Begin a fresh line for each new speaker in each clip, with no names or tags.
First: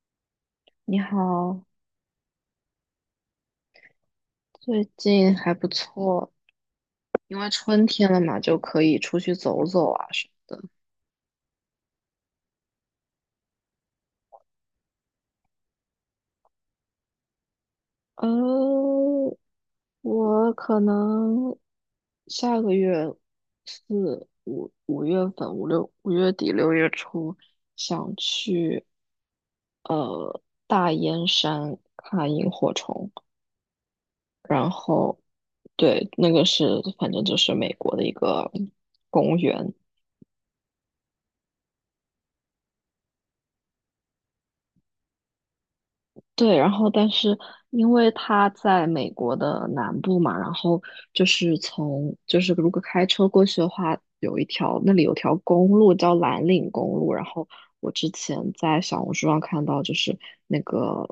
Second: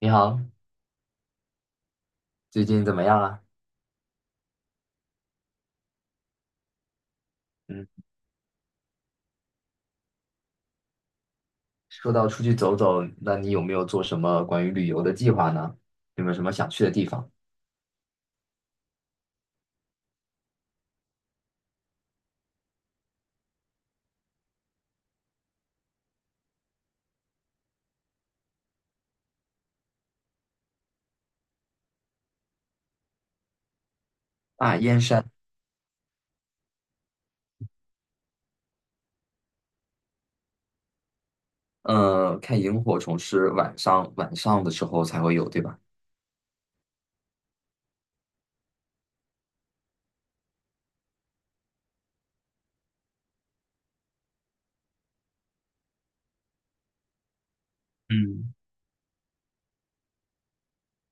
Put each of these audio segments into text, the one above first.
你好，
你好，
最近怎么样啊？
最近还不错，因为春
嗯，
天了嘛，就可以出去走走啊什么的。
说到出去走走，那你有没有做什么关于旅游的计划呢？有没有什么想去的地方？
呃，我可能下个月四五五月份五六5月底6月初想去呃大燕山看萤火虫，然
啊，燕
后
山，
对，那个是反正就是美国的一个公园，
看萤火虫是晚上的时候才会有，对吧？
对，然后但是因为它在美国的南部嘛，然后就是就是如果开车过去的话，有一条那里有条公路叫蓝岭公路，然后我之前
嗯，
在小红书上看到，就是那个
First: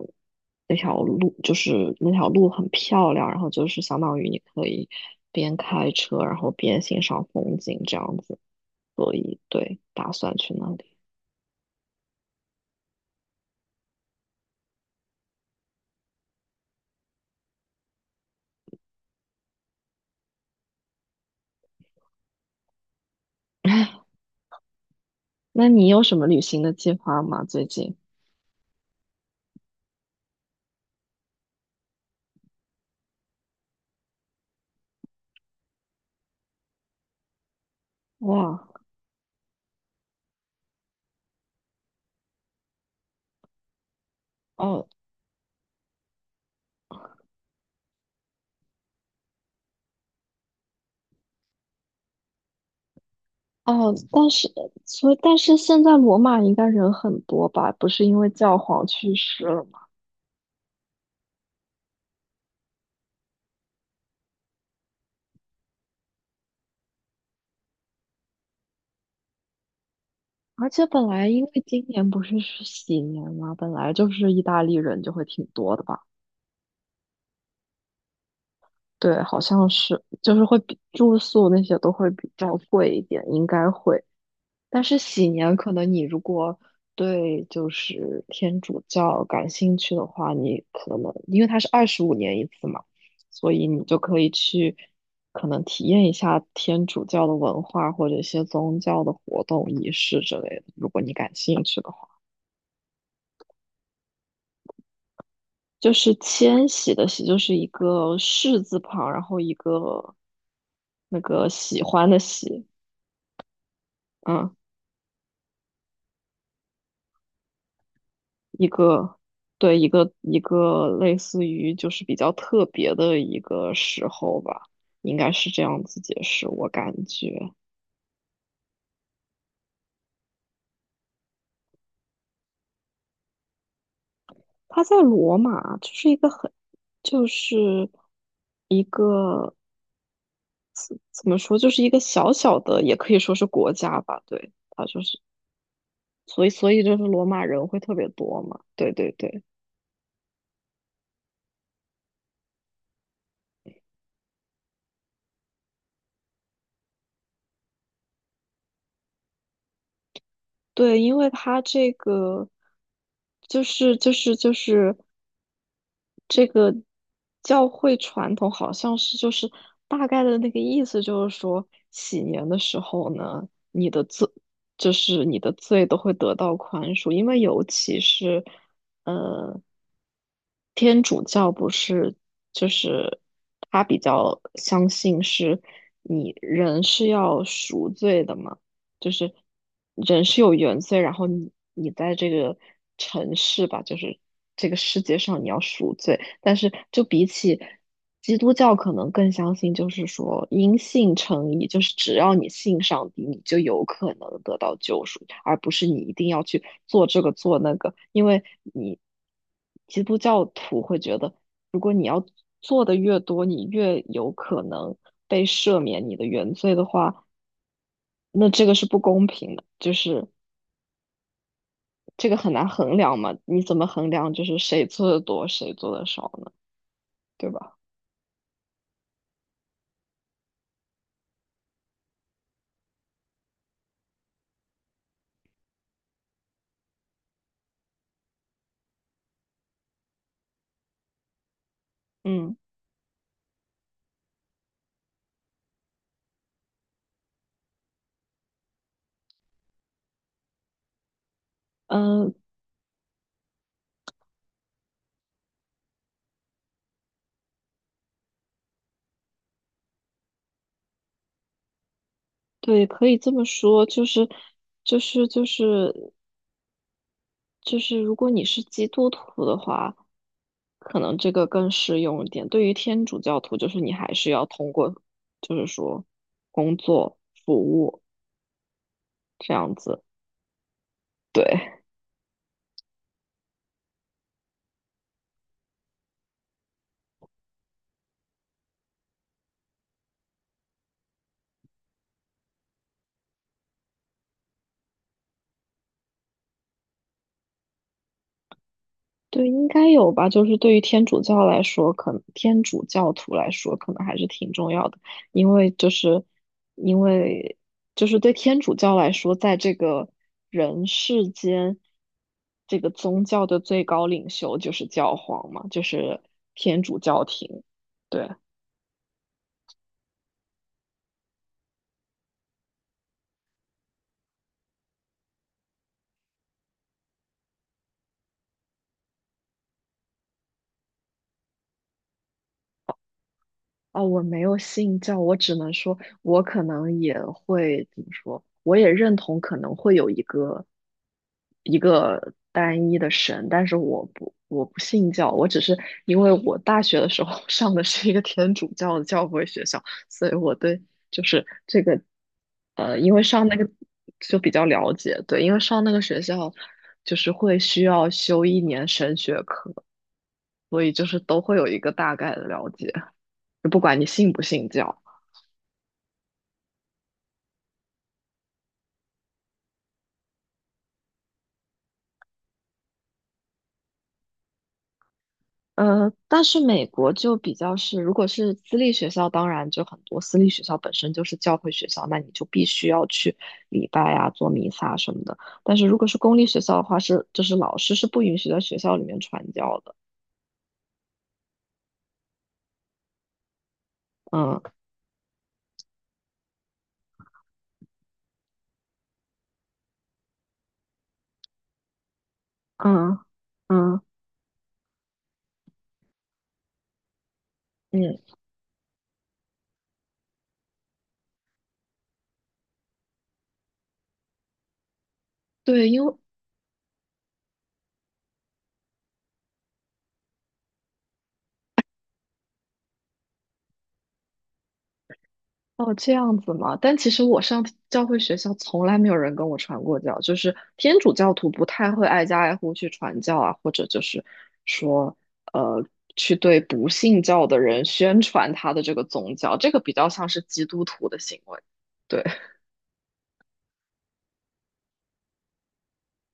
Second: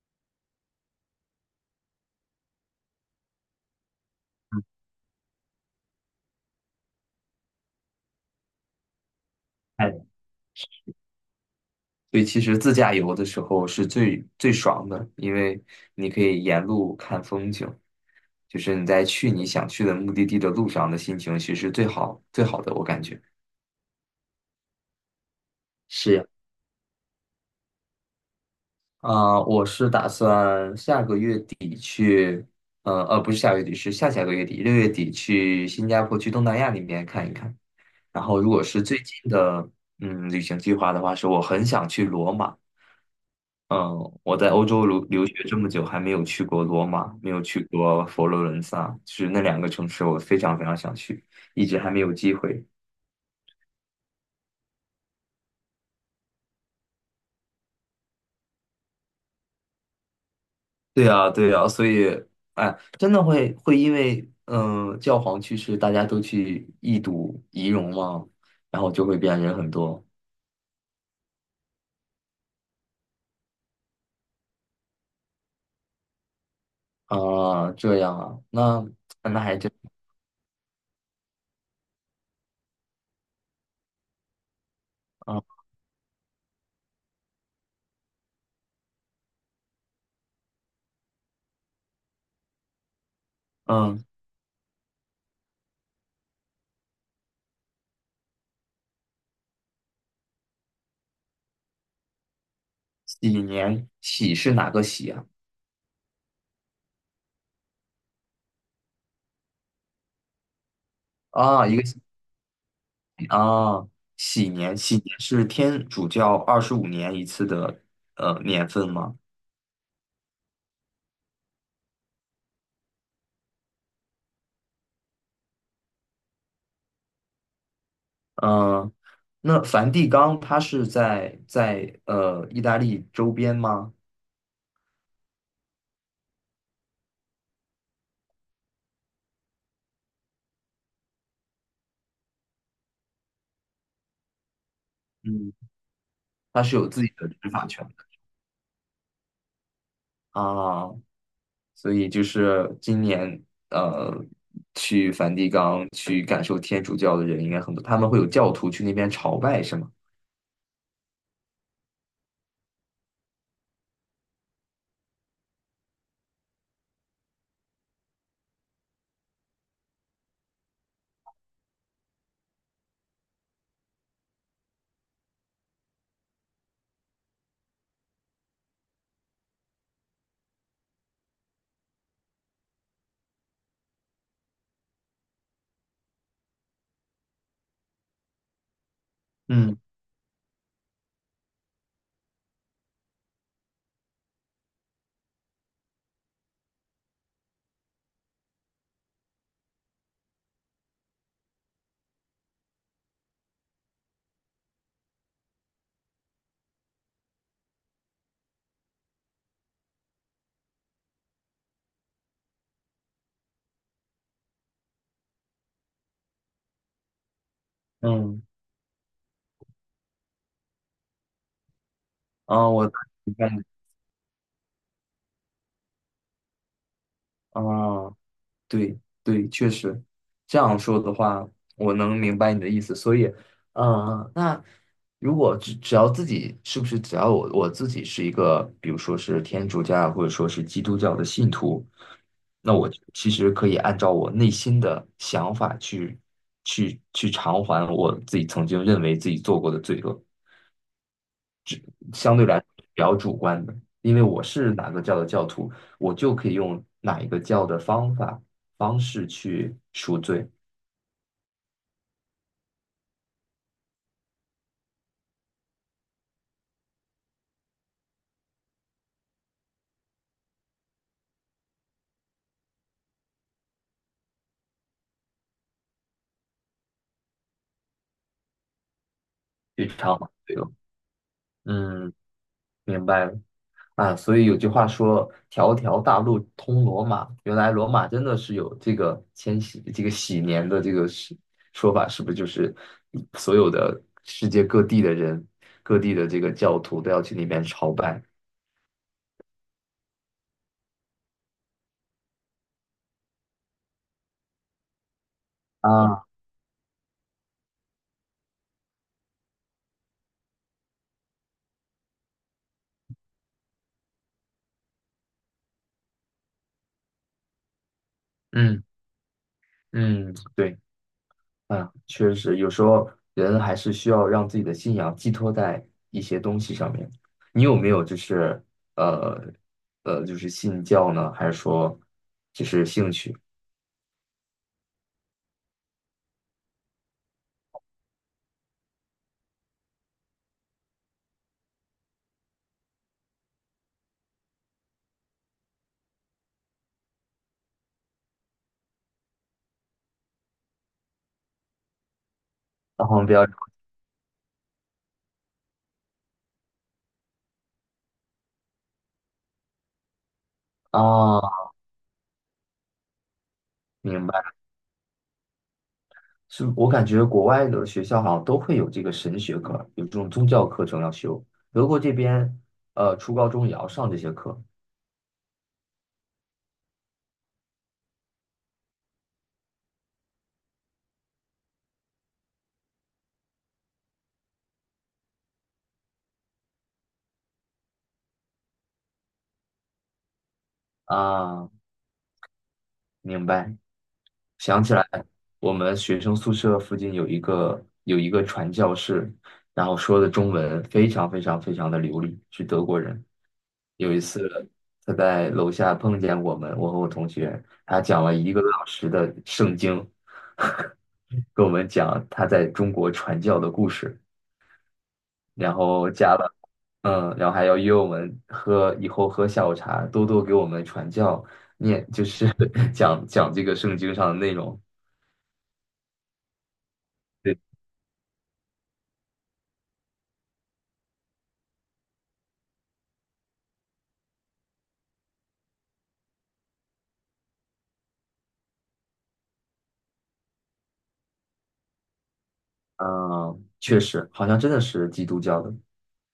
那条路很漂亮，然后就是相当于你
嗯
可以边开车，然后边欣赏风景这样子，所以对，
哎，
打算去那里。
所以其实自驾游的时候是最最爽的，因为你可以沿路看风景，就是你在去你想去的目的地的路上的心情，其实最好最好的，我感觉。
那你有
是
什
呀。
么旅行的计划吗？最近？
啊、我是打算下个月底去，不是下个月底，是下下个月底，六月底去新加坡，去东南亚那边看一看。然后，如果
哇。
是最近的，旅行计划的话，是我很想去罗马。嗯，我在欧洲
哦，
留学这么久，还没有去过罗马，没有去过佛罗伦萨，就是那两个城市，我非常非常想去，一直还没有机会。
哦，但是现在罗马应该人很多吧？不是因为教皇去世了吗？
对呀，对呀，所以，哎，真的会因为，教皇去世，大家都去一睹遗容吗？然后就会变人很多
而且本来因为今年不是喜年嘛，本来就是意大利人就会挺多的吧？
啊，这样啊，那
对，好
那还
像
真
是，就是会比住宿那些都会比较贵一点，应该会。但是喜
啊，
年可能你如果对就是天主教感兴趣的话，你可能因为它是25年一次嘛，所以你就
嗯，
可以去可能体验一下天主教的文化或者一些宗教的活动仪式之类的，如果你感兴趣的话。
喜年喜是哪个喜啊？
就是千徙的徙，就是一个士字旁，然后那个
啊，一
喜
个喜
欢的喜，
啊，喜
嗯。
年喜年是天主教25年一次的年
一
份
个
吗？
对，一个类似于就是比较特别的一个时候吧，应该是这样子解释，我感觉
嗯，那梵蒂冈它是在意大利周边吗？
他在罗马就是一个很就是一个怎么说，就是一个小小的，也可以说是国家吧，对，他就是
嗯。
所以
它
所
是
以
有
就是
自己
罗
的
马
执法
人会
权
特
的
别多嘛，对对对。
啊，所以就是今年呃，去梵蒂冈去感受天主教的人应该很多，他们会有教徒去那边朝拜，是吗？
对，因为他这个就是这个教会传统好像是就是大概的那个意思，就是说喜年的时候呢，你的罪都会得到宽恕，因为尤其是呃天主教不是就是他比较相信是你人是要赎罪的嘛。就是
嗯
人是有原罪，然后你在这个城市吧，就是这个世界上你要赎罪，但是就比起基督教，可能更相信就是说因信称义，就是只要你信上帝，你就有可能得到救赎，而不是你一定要去做这个做那个，因为你基督教徒会觉得，如果你要做的越多，你越有可能被赦免你的原罪的话。
嗯，
那这个是不公平的，就是这个很难
啊，我大
衡
概
量
明
嘛？
白
你
你，
怎么衡量就是谁做的多，谁做的少呢？对
啊。
吧？
对对，确实，这样说的话，我能明白你的意思。所以，那如果只要自己是不是只要我自己是一个，比如说是天主教或者说是基督教的信徒，
嗯
那我其实可以按照我内心的想法去偿还我自己曾经认为自己做过的罪恶。
嗯，
相对来说比较主观的，因为我是哪个教的教徒，我就可以用哪一个教的方法方式去赎罪，
对，可以这么说，就是就是就是，如果你是基督徒的话，可能这个更适用一点。对于天主教徒，就是你还是要通过，就是说工作服务这样
去
子。
偿还罪恶。
对。
嗯，明白了啊。所以有句话说“条条大路通罗马”，原来罗马真的是有这个千禧这个禧年的这个是说法，是不是就是所有的世界各地的人、各地的这个教徒都要去那边朝拜
对，应该有吧。就是对于天主教来说，可能天主教徒来说，可能还是挺重要的，因为就是
啊？
因为对天主教来说，在这个人世间，这个宗教的最高领袖就是教皇嘛，就是天主教廷。对。
嗯嗯，对。嗯，确实，有时候人还是需要让自己的信仰寄托在一些东西上面。你有没有就是呃就是信教呢，还是说就是兴趣？
哦，我没有信教，我只能说，我可能也会怎么说，我也认同可能会有一个单一的神，但是我不信教，我只是因为我大学的时候 上的是一个天主教的教会学校，所以我对就是这个
然
因
后
为
比较
上那个就比较了解，对，因为上那个学校就是会需要修一年神学课，所以就是都会
啊，
有一个大概的了解。就不管你
明
信不
白。
信教。
是我感觉国外的学校好像都会有这个神学课，有这种宗教课程要修。德国这边初高中也要上这些课
但是美国就比较是，如果是私立学校，当然就很多私立学校本身就是教会学校，那你就必须要去礼拜啊、做弥撒什么的。但是如果是公立学校的话，是就是老师是不允许在学校里面传教的。
啊，明白。
嗯
想起来，我们学生宿舍附近有一个传教士，然后说的中文非常非常非常的流利，是德国
嗯
人。
嗯
有一次他在楼下碰见我们，我和我同学，他
嗯，
讲了一个多小时的圣经，跟我们讲他在中国传教的故事，然
对，
后加了。然后还要约我们喝，以后喝下午茶，多多给我们传教，念就是 讲讲这个圣经上的内容。
哦，这样子嘛。但其实我
对。
上教会学校从来没有人跟我传过教，就是天主教徒不太会挨家挨户去传教啊，或者就是说，呃，去对不信教的人宣传他的这个宗教，这个比较像是基督徒的行为。对。
嗯，确实，好像真的是基督教的。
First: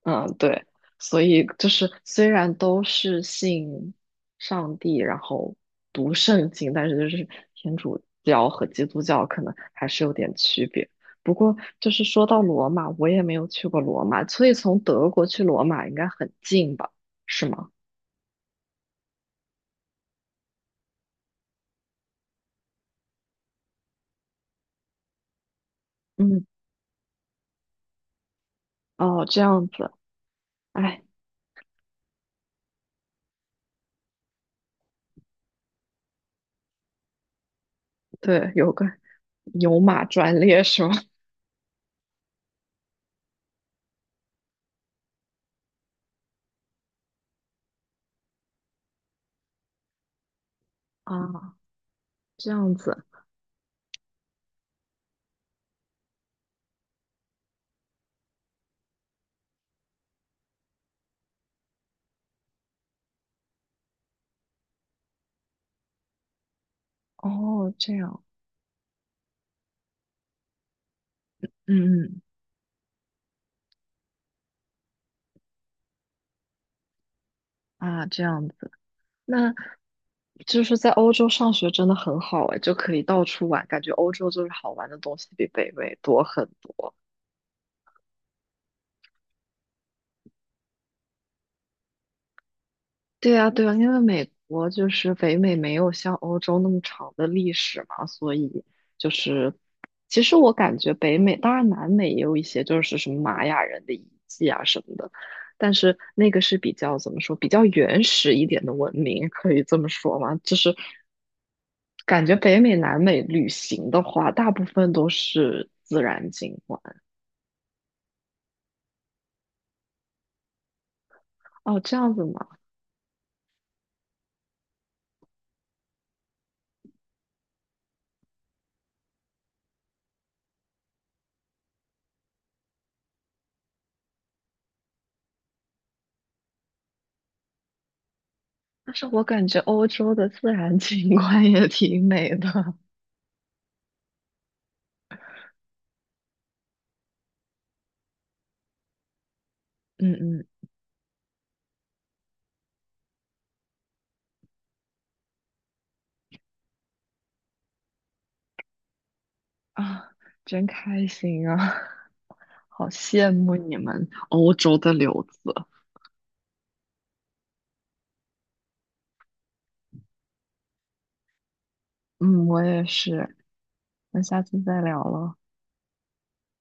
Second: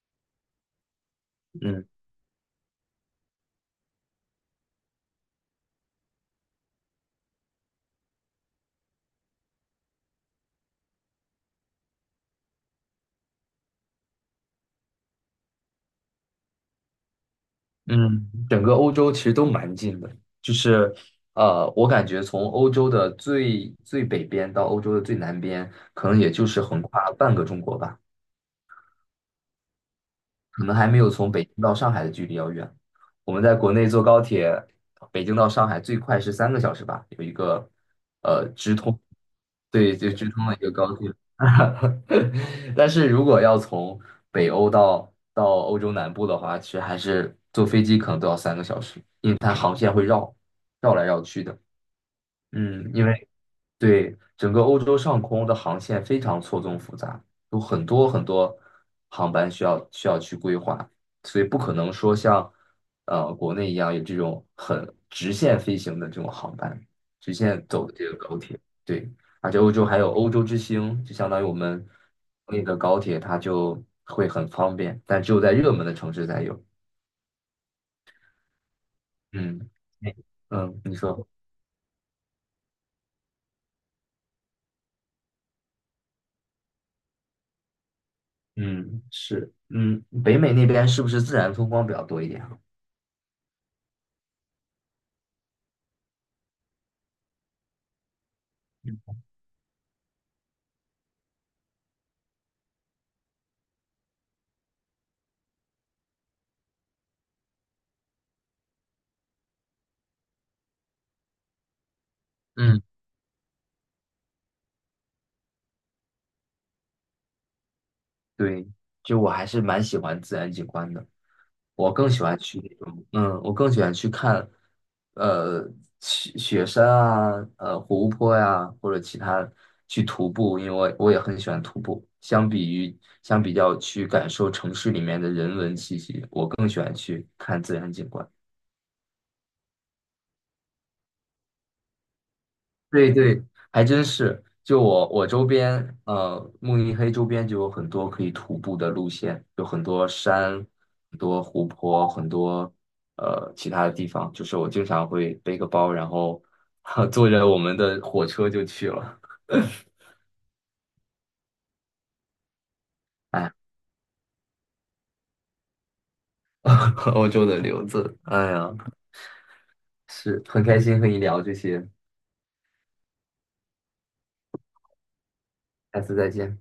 嗯，对，所以就
嗯
是虽然都是信上帝，然后读圣经，但是就是天主教和基督教可能还是有点区别。不过就是说到罗马，我也没有去过罗马，所以从德国去罗马应该很近吧？是吗？
嗯，整个欧洲其实都蛮近的，就是我感觉从欧洲的最最北边到欧洲的最南边，可能也就
嗯，
是横跨半个中国吧。
哦，这样子，
可能还没
哎，
有从北京到上海的距离要远。我们在国内坐高铁，北京到上海最快是三个小时吧，有一个
对，有
直
个
通，
牛
对，
马
就直
专
通的一
列
个
是吗？
高铁。但是如果要从北欧到欧洲南部的话，其实还是坐飞机可能都要三个小时，因为它航线会绕来绕去
啊，
的。
这样
嗯，因
子，
为。对，整个欧洲上空的航线非常错综复杂，有很多很多航班需要去规划，所以不可能说像国内一样有这种很直线飞行的这种航班，直线
哦，
走的
这
这个
样，
高铁。对，而且欧洲还有欧洲之星，就相当于我们
嗯
那个高铁，它就会很方便，但只有在热门的城市才有。
嗯，啊，这样的。那
嗯哎
就是
嗯，
在
你
欧
说，
洲上学真的很好哎，就可以到处玩，感觉欧洲就是好玩的东西比北美多很多。
嗯是，北美那边是不是自然风光比较多一点啊？
对啊，对啊，因为美国就是北美没有像欧洲那么长的历史嘛，所以就是其实我感觉北美，当然南美也有一些就是什么玛雅人的遗迹啊什么的，但是那个是比较怎么说，比较原始一点的文明，可以这么说吗？就是感觉北美、
嗯。
南美旅行的话，大部分都是自然景观。
对，就我还是蛮喜欢自然景观的，
哦，
我
这
更
样
喜
子
欢
吗？
去那种，我更喜欢去看，呃，雪山啊，湖泊呀、或者其他去徒步，因为我也很喜欢徒步。相比较去感受城市里面的人文气息，我更喜欢去看自然景观。
但是我感觉欧洲的自然景观也挺美的。
对对，还真是。就我周边，慕尼黑周边就有很多可以徒步的路线，有很多
嗯嗯
山、很多湖泊、很多其他的地方。就是我经常会背个包，然后 坐着我们的火车就去了。
啊，真开心啊！好羡
哎，
慕你们欧洲的留子。
欧洲的留子，哎呀，是很开心和你聊这些，
嗯，我也是。那下次再聊了。
下次再见。